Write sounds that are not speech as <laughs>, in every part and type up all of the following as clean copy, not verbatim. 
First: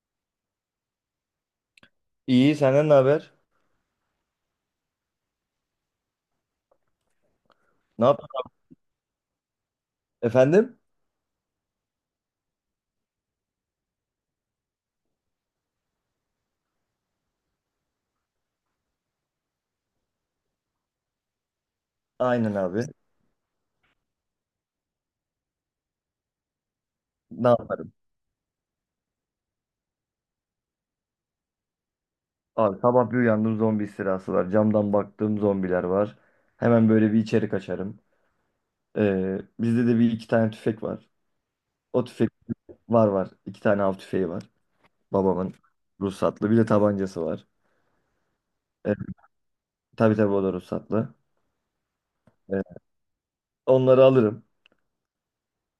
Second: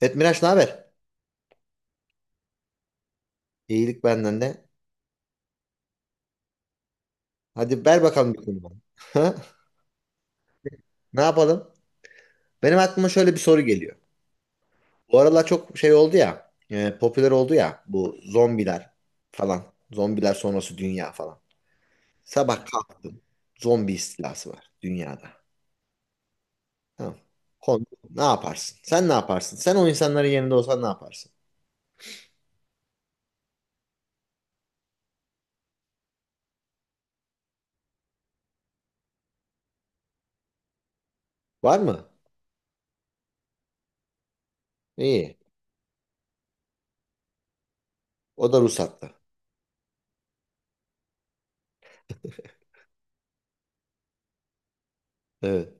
Evet Miraç ne haber? İyi, senden ne haber? İyilik benden de. Hadi ver Ne yap? bakalım bir konu bana. <laughs> Ha? Efendim? Ne yapalım? Benim aklıma şöyle bir soru geliyor. Bu aralar çok şey oldu ya, popüler oldu ya bu zombiler falan. Zombiler sonrası dünya falan. Aynen Sabah abi. kalktım. Zombi istilası var dünyada. Tamam. Ne Konu, yaparım? ne yaparsın? Sen ne yaparsın? Sen o insanların yerinde olsan ne yaparsın? Abi sabah bir uyandım, zombi istilası var. Camdan baktığım zombiler var. Hemen böyle bir içeri kaçarım. Bizde de bir iki tane tüfek var. Var O mı? tüfek var. İki tane av tüfeği var. İyi. Babamın ruhsatlı. Bir de tabancası var. O da Ee, ruhsatlı. tabii tabii o da ruhsatlı. Ee, Onları alırım. Evet.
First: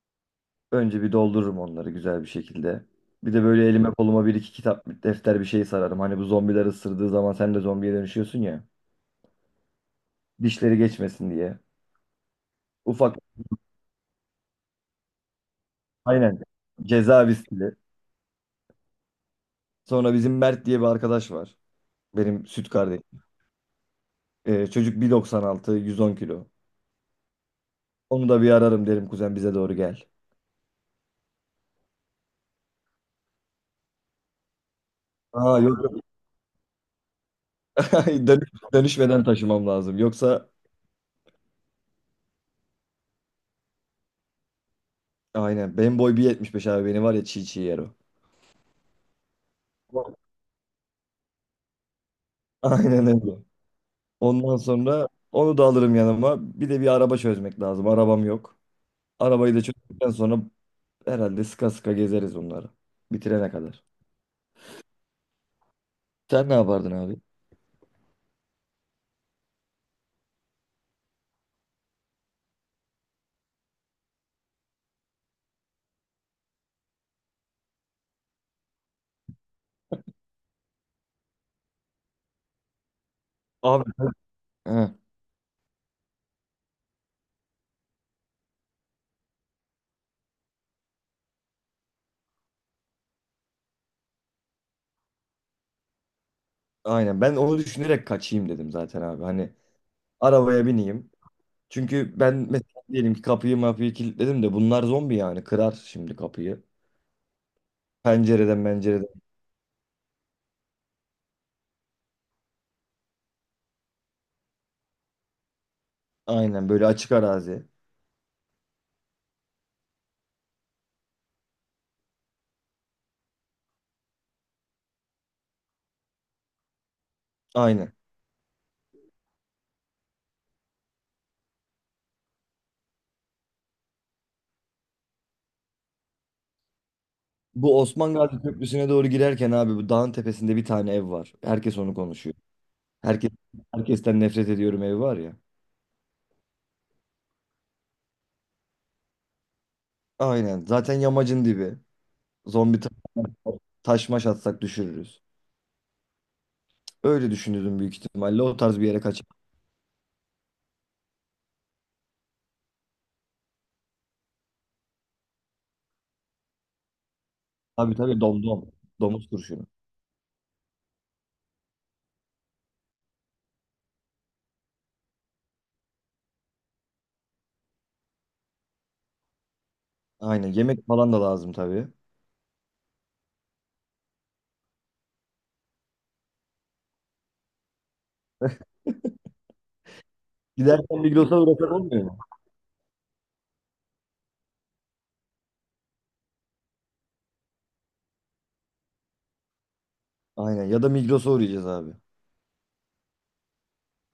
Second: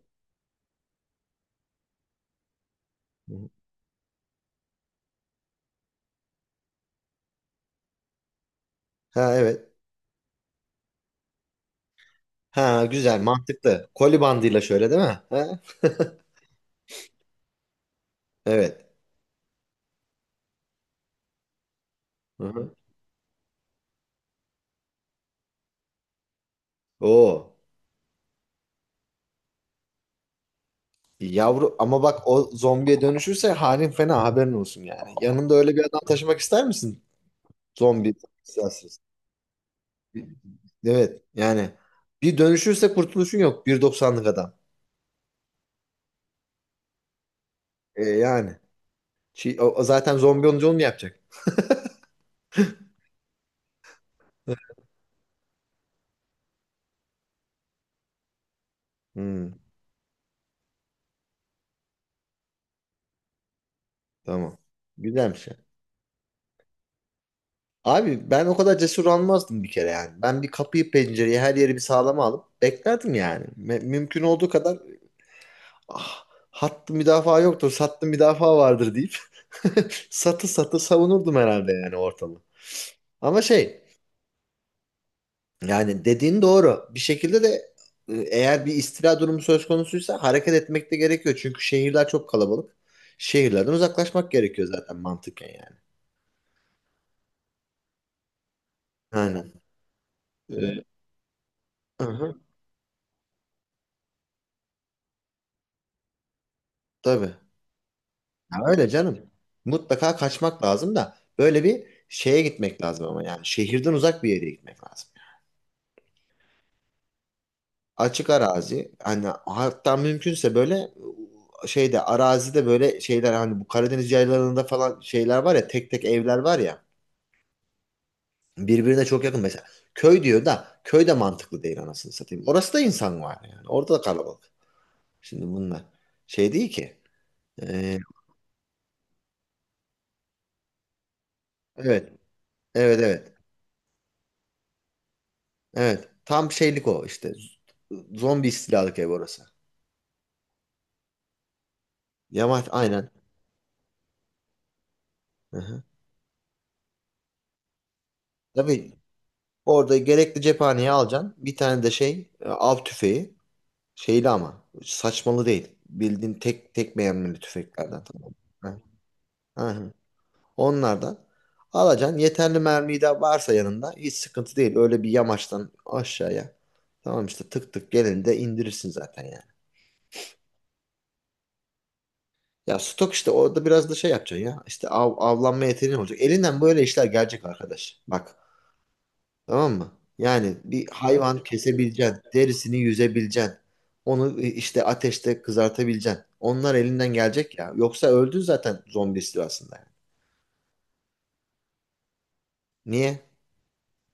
Önce bir doldururum onları güzel bir şekilde. Bir de böyle elime koluma bir iki kitap, defter bir şey sararım. Hani bu zombiler ısırdığı zaman sen de zombiye dönüşüyorsun ya. Ha evet. Dişleri geçmesin diye. Ha Ufak güzel mantıklı. Koli bandıyla şöyle değil mi? Ha? <laughs> aynen ceza viskili. Evet. Sonra bizim Mert diye bir arkadaş var. Benim süt Hı-hı. kardeşim. Çocuk 1.96 110 kilo. Oo. Onu da bir ararım, derim kuzen bize doğru gel. Yavru ama bak o zombiye dönüşürse halin fena haberin olsun yani. Yanında Aa, öyle yok bir adam yok. taşımak ister misin? Zombi. <laughs> Dönüş, İsterseniz. dönüşmeden taşımam lazım. Yoksa Evet yani bir dönüşürse kurtuluşun yok bir doksanlık adam. aynen benim boy 1.75 abi, beni var ya çiğ çiğ yer o. Yani Şey, o zaten zombi olunca onu mu yapacak? Aynen öyle. Ondan sonra onu da alırım yanıma. Bir de bir araba çözmek lazım. Arabam yok. Hmm, Arabayı da çözdükten sonra herhalde sıka sıka gezeriz onları. Bitirene kadar. tamam. Güzelmiş ya. Sen ne yapardın abi? Abi ben o kadar cesur almazdım bir kere yani. Ben bir kapıyı pencereyi her yeri bir sağlama alıp beklerdim yani. Mümkün olduğu kadar ah, hattı müdafaa yoktur, sattı müdafaa vardır deyip <laughs> satı satı savunurdum herhalde yani ortamı. Ama şey Abi, heh, yani dediğin doğru. Bir şekilde de eğer bir istila durumu söz konusuysa hareket etmek de gerekiyor. Çünkü şehirler çok kalabalık. Şehirlerden uzaklaşmak gerekiyor zaten mantıken yani. aynen ben onu düşünerek kaçayım dedim zaten abi. Aynen. Hani arabaya Ee, bineyim. Çünkü ben hı mesela diyelim ki kapıyı mapıyı kilitledim de bunlar zombi yani kırar şimdi kapıyı. tabii. Ya Pencereden öyle pencereden. canım. Mutlaka kaçmak lazım da böyle bir şeye gitmek lazım ama yani şehirden uzak bir yere gitmek lazım. Aynen böyle açık arazi. Açık arazi hani hatta mümkünse böyle şeyde arazide böyle şeyler hani bu Karadeniz yaylalarında falan şeyler var ya tek tek evler var ya Aynen. birbirine çok yakın mesela köy diyor da köy de mantıklı değil anasını satayım. Orası da insan var yani orada da kalabalık. Şimdi bunlar şey değil ki. Bu Ee, Osman Gazi Köprüsü'ne doğru girerken abi bu dağın tepesinde bir tane ev var. Herkes onu evet konuşuyor. evet Herkes evet herkesten nefret ediyorum evi var ya. evet tam şeylik o işte zombi istilalık ev orası. Aynen. Zaten yamacın dibi. Yamaç Zombi aynen. taş maş atsak düşürürüz. Hı hı. Öyle düşünüyordum büyük ihtimalle. O tarz bir Tabii yere kaçar. orada gerekli cephaneyi alacaksın bir tane de şey av tüfeği. Şeyli ama saçmalı değil. Bildiğin tek tek mermili Tabii tüfeklerden tabii, tamam. Ha, domdom. Domuz ha, kurşunu. ha. Onlardan alacaksın. Yeterli mermi de varsa yanında hiç sıkıntı değil. Öyle bir yamaçtan aşağıya. Tamam işte tık tık gelinde indirirsin zaten yani. Aynen. Yemek falan da lazım tabii. Ya stok işte orada biraz da şey yapacaksın ya. İşte avlanma yeteneğin olacak. Elinden böyle işler gelecek arkadaş. Bak. Tamam mı? Yani bir Giderken Migros'a hayvan uğrasak olmuyor mu? kesebileceksin, derisini yüzebileceksin. Onu işte ateşte kızartabileceksin. Onlar elinden gelecek ya. Yoksa öldün zaten zombi istilasında yani. Aynen. Ya da Migros'a uğrayacağız abi. Niye?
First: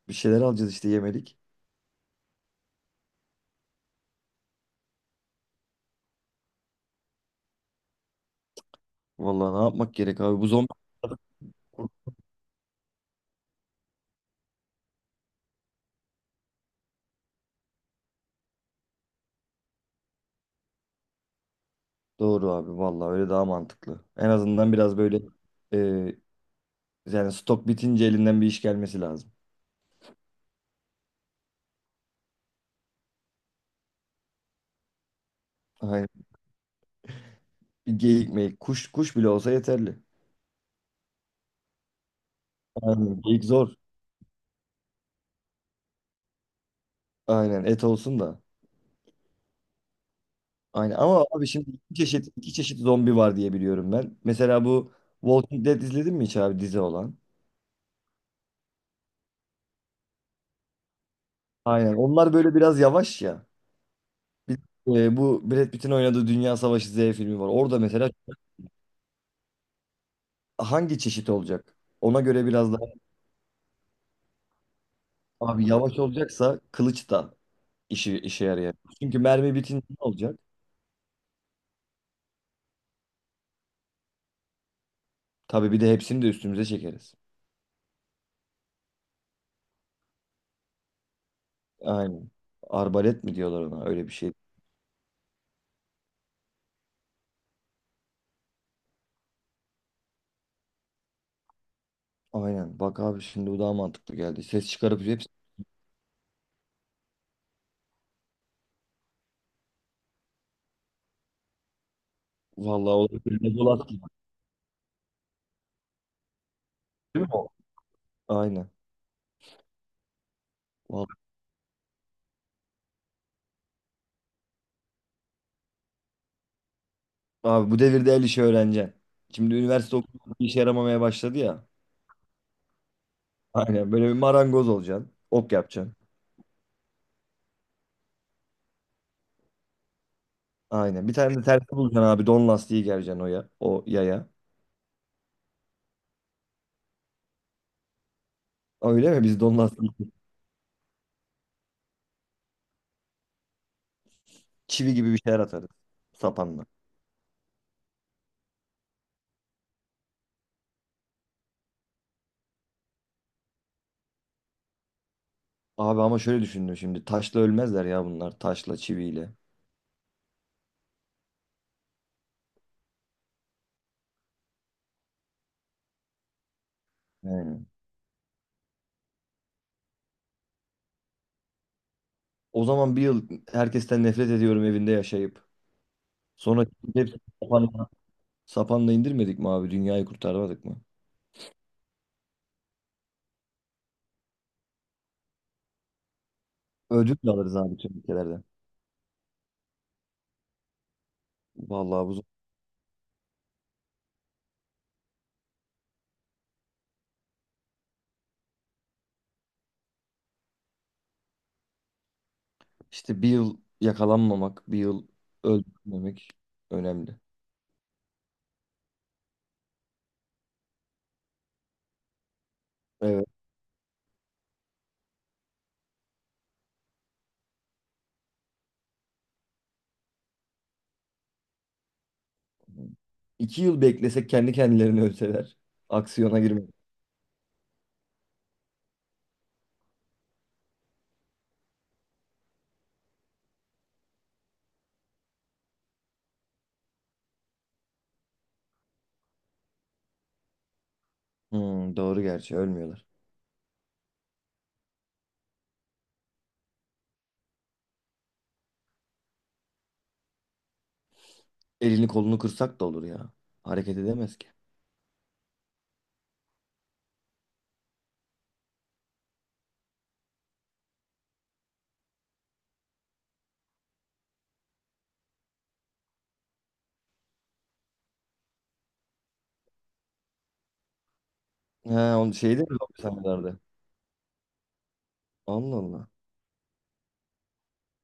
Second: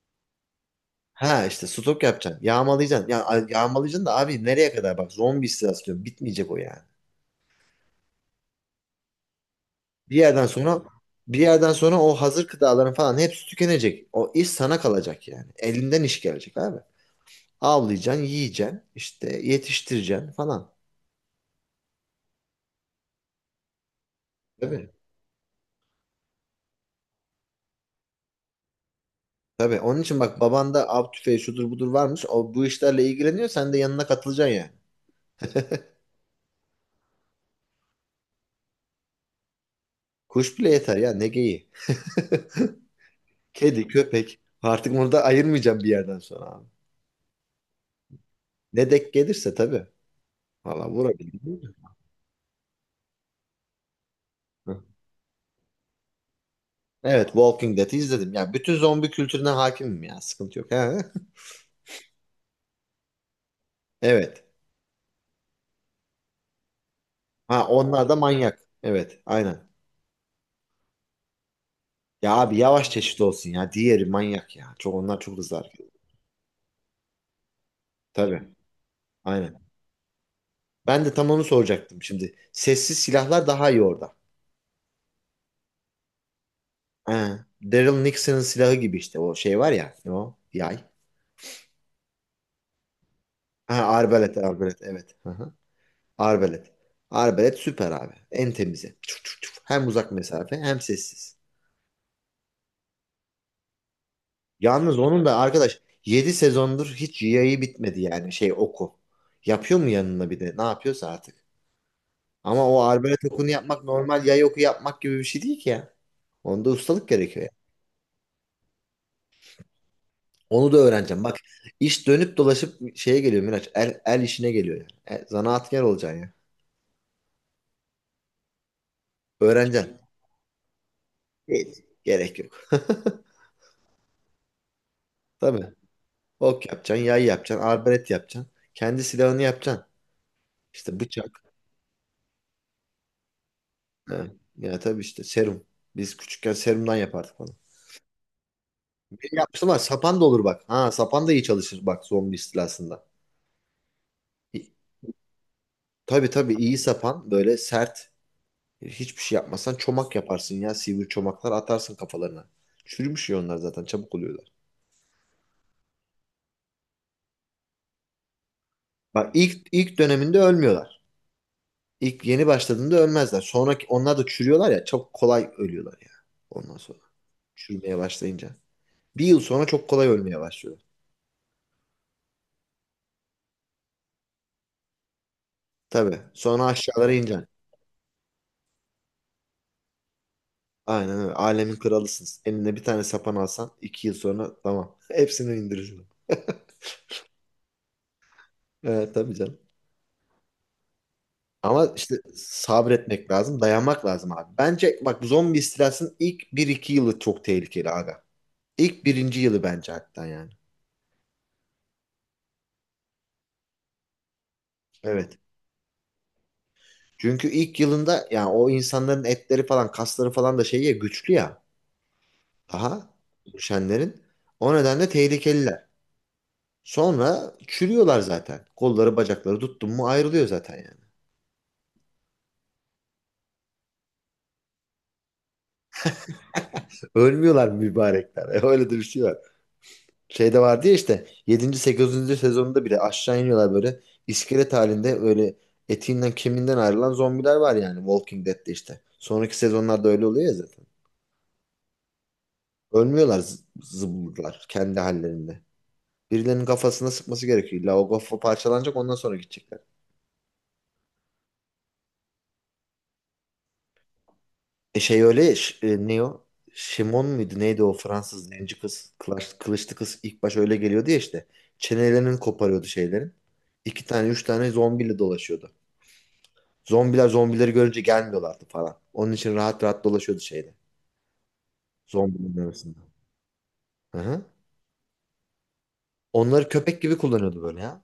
Bir şeyler alacağız işte, yemedik. Ha işte stok yapacaksın. Yağmalayacaksın. Ya, yağmalayacaksın da abi nereye kadar bak zombi istilası diyorum. Bitmeyecek o yani. Vallahi ne yapmak Bir gerek abi? yerden Bu zombi... sonra bir yerden sonra o hazır gıdaların falan hepsi tükenecek. O iş sana kalacak yani. Elinden iş gelecek abi. Avlayacaksın, yiyeceksin, işte yetiştireceksin falan. Doğru abi. Vallahi öyle daha mantıklı. En azından Tabii. biraz böyle, e, yani stok bitince elinden bir iş gelmesi lazım. Tabii onun için bak babanda av tüfeği şudur budur varmış. O bu işlerle ilgileniyor. Sen de yanına katılacaksın yani. Aynen. Bir geyik meyik. Kuş bile olsa yeterli. Kuş bile yeter ya ne geyiği. Aynen. Geyik zor. Kedi, köpek. Artık bunu da ayırmayacağım bir yerden sonra abi. Aynen. Et olsun da. Ne denk gelirse tabii. Valla Aynen ama vurabildim abi değil şimdi mi? iki çeşit zombi var diye biliyorum ben. Mesela Hı. bu Walking Dead izledin mi hiç abi, dizi olan? Evet Walking Dead'i izledim. Ya bütün zombi kültürüne hakimim ya. Sıkıntı yok. Ha? <laughs> Aynen. Onlar böyle biraz yavaş ya. Evet. Bir, bu Brad Pitt'in oynadığı Dünya Savaşı Z filmi var. Ha Orada onlar mesela da manyak. Evet aynen. hangi çeşit olacak? Ona Ya göre abi biraz daha yavaş çeşit olsun ya. Diğeri manyak ya. Onlar çok hızlı abi hareket ediyor. yavaş olacaksa kılıç da işi Tabii. işe yarayacak. Çünkü mermi Aynen. bitince ne olacak? Ben de tam onu soracaktım şimdi. Sessiz silahlar daha iyi orada. Tabii bir de hepsini de üstümüze çekeriz. Ha, Daryl Nixon'ın silahı gibi işte o şey var ya ne o yay. Aynen. Arbalet mi diyorlar Ha, ona, öyle bir şey. arbalet arbalet evet. Hı hı. Arbalet. Arbalet süper abi. En temizi. Çuf çuf çuf. Hem uzak mesafe hem sessiz. Aynen. Bak abi şimdi bu daha mantıklı geldi. Ses Yalnız çıkarıp onun hepsi... da arkadaş 7 sezondur hiç yayı bitmedi yani şey oku. Yapıyor mu yanına bir de ne yapıyorsa artık. Ama o Vallahi arbalet okunu yapmak olabilir. normal yay oku yapmak gibi bir şey değil ki ya. Onda ustalık Değil mi gerekiyor o? ya. Aynen. Onu da Vallahi. öğreneceğim. Bak iş dönüp dolaşıp şeye geliyor Miraç. El işine geliyor yani. Zanaatkar olacaksın. Abi bu devirde el işi öğreneceksin. Şimdi üniversite Öğreneceksin. okumak bir işe yaramamaya başladı ya. Evet. Gerek yok. Aynen böyle bir marangoz olacaksın. <laughs> Ok Tabii. yapacaksın. Ok yapacaksın, yay yapacaksın, arbalet yapacaksın. Kendi silahını yapacaksın. İşte Aynen. Bir tane de bıçak. tersi bulacaksın abi. Don lastiği gereceksin o, ya, o Ha. yaya. Ya tabii işte serum. Biz küçükken serumdan yapardık onu. Öyle mi? Benim Biz don yapmıştım ama lastiği sapan da olur bak. Ha sapan da iyi çalışır bak zombi istilasında. İ- çivi gibi bir şeyler atarız. Tabii tabii Sapanla. iyi sapan böyle sert. Hiçbir şey yapmazsan çomak yaparsın ya. Sivri çomaklar atarsın kafalarına. Çürümüş ya onlar zaten çabuk oluyorlar. Abi ama şöyle düşündüm şimdi. Taşla ölmezler ya bunlar. Taşla, Bak çiviyle. ilk döneminde ölmüyorlar. İlk yeni başladığında ölmezler. Sonraki onlar da çürüyorlar ya çok kolay ölüyorlar ya. Ondan sonra Aynen. çürümeye başlayınca. Bir yıl sonra çok kolay ölmeye başlıyor. O zaman bir yıl herkesten nefret ediyorum evinde yaşayıp. Tabii. Sonra Sonra aşağılara hepsini ineceksin. sapanla, sapanla indirmedik mi abi? Dünyayı kurtarmadık mı? Aynen öyle. Alemin kralısınız. Eline bir tane sapan alsan 2 yıl sonra tamam. <laughs> Hepsini indirirsin. Ödül de alırız abi tüm ülkelerden. Evet tabii canım. Ama Vallahi bu işte zor. sabretmek lazım. Dayanmak lazım abi. Bence bak zombi istilasının ilk bir iki yılı çok tehlikeli aga. İlk birinci yılı bence hatta yani. İşte bir yıl yakalanmamak, bir yıl Evet. öldürmemek önemli. Çünkü ilk yılında yani o insanların etleri falan kasları falan da şey ya güçlü ya daha Evet. düşenlerin. O nedenle tehlikeliler. Sonra çürüyorlar zaten. Kolları bacakları tuttun mu ayrılıyor zaten yani. İki yıl beklesek kendi kendilerini ölseler. Aksiyona girmek. Ölmüyorlar mübarekler. <laughs> Öyle de bir şey var. Şeyde vardı ya işte yedinci sekizinci sezonunda bile aşağı iniyorlar böyle iskelet halinde öyle etinden kemiğinden ayrılan zombiler var yani Walking Dead'de işte. Sonraki sezonlarda öyle oluyor ya zaten. Hmm, doğru, gerçi ölmüyorlar. Ölmüyorlar zımbırlar kendi hallerinde. Birilerinin kafasına sıkması gerekiyor. İlla o kafa parçalanacak ondan sonra gidecekler. Elini kolunu kırsak da olur ya. Hareket edemez ki. E şey öyle ya, ne o? Şimon muydu neydi o Fransız zenci kız kılıçlı kız ilk baş öyle geliyordu ya işte. Çenelerini koparıyordu şeylerin. İki tane üç tane zombiyle dolaşıyordu. Zombiler zombileri görünce gelmiyorlardı falan. Onun için rahat rahat dolaşıyordu şeyde. He, onu Zombilerin şeyde mi <laughs> arasında. zombi sahnelerde? Hı hı. Allah Allah. Onları köpek gibi kullanıyordu böyle ya.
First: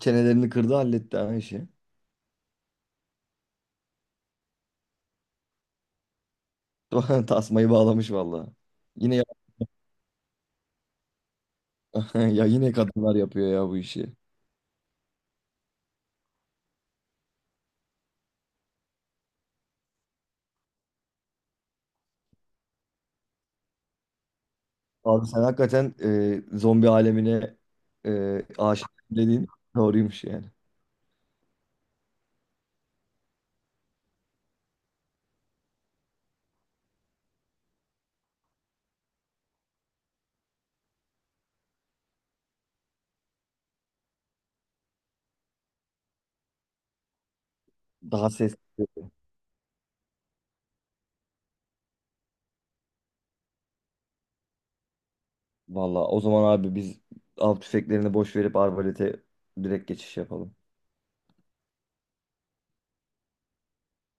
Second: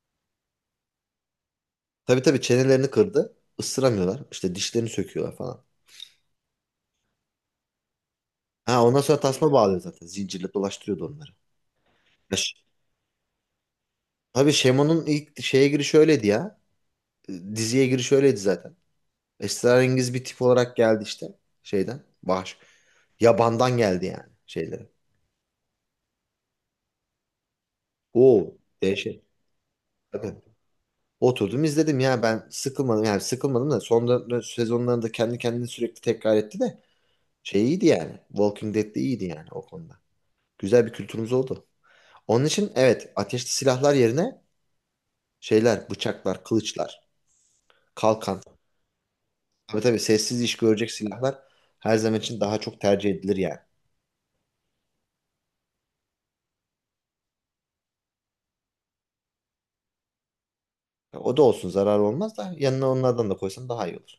Çenelerini kırdı, halletti ha işi. Tabii tabii çenelerini kırdı. Isıramıyorlar. İşte dişlerini söküyorlar falan. <laughs> Tasmayı bağlamış vallahi. Ha ondan Yine sonra ya, tasma bağlıyor zaten. Zincirle dolaştırıyordu onları. <laughs> ya yine kadınlar yapıyor ya bu işi. Abi Şemo'nun ilk şeye girişi öyleydi ya. Diziye girişi öyleydi zaten. Esrarengiz bir tip olarak geldi işte şeyden. Baş. Yabandan geldi yani şeyleri. Abi sen hakikaten zombi alemine Oo aşık dehşet. dediğin doğruymuş Tabii. yani. Oturdum izledim ya ben sıkılmadım yani sıkılmadım da son sezonlarında kendi kendini sürekli tekrar etti de şey iyiydi yani. Walking Dead de iyiydi yani o konuda. Güzel bir kültürümüz oldu. Onun için evet ateşli silahlar yerine şeyler bıçaklar, kılıçlar, Daha kalkan. sesli. Tabii tabii sessiz iş görecek silahlar her zaman için daha çok tercih edilir yani. Valla o zaman abi biz av tüfeklerini boş verip arbalete direkt geçiş yapalım. O da olsun zarar olmaz da yanına onlardan da koysan daha iyi olur.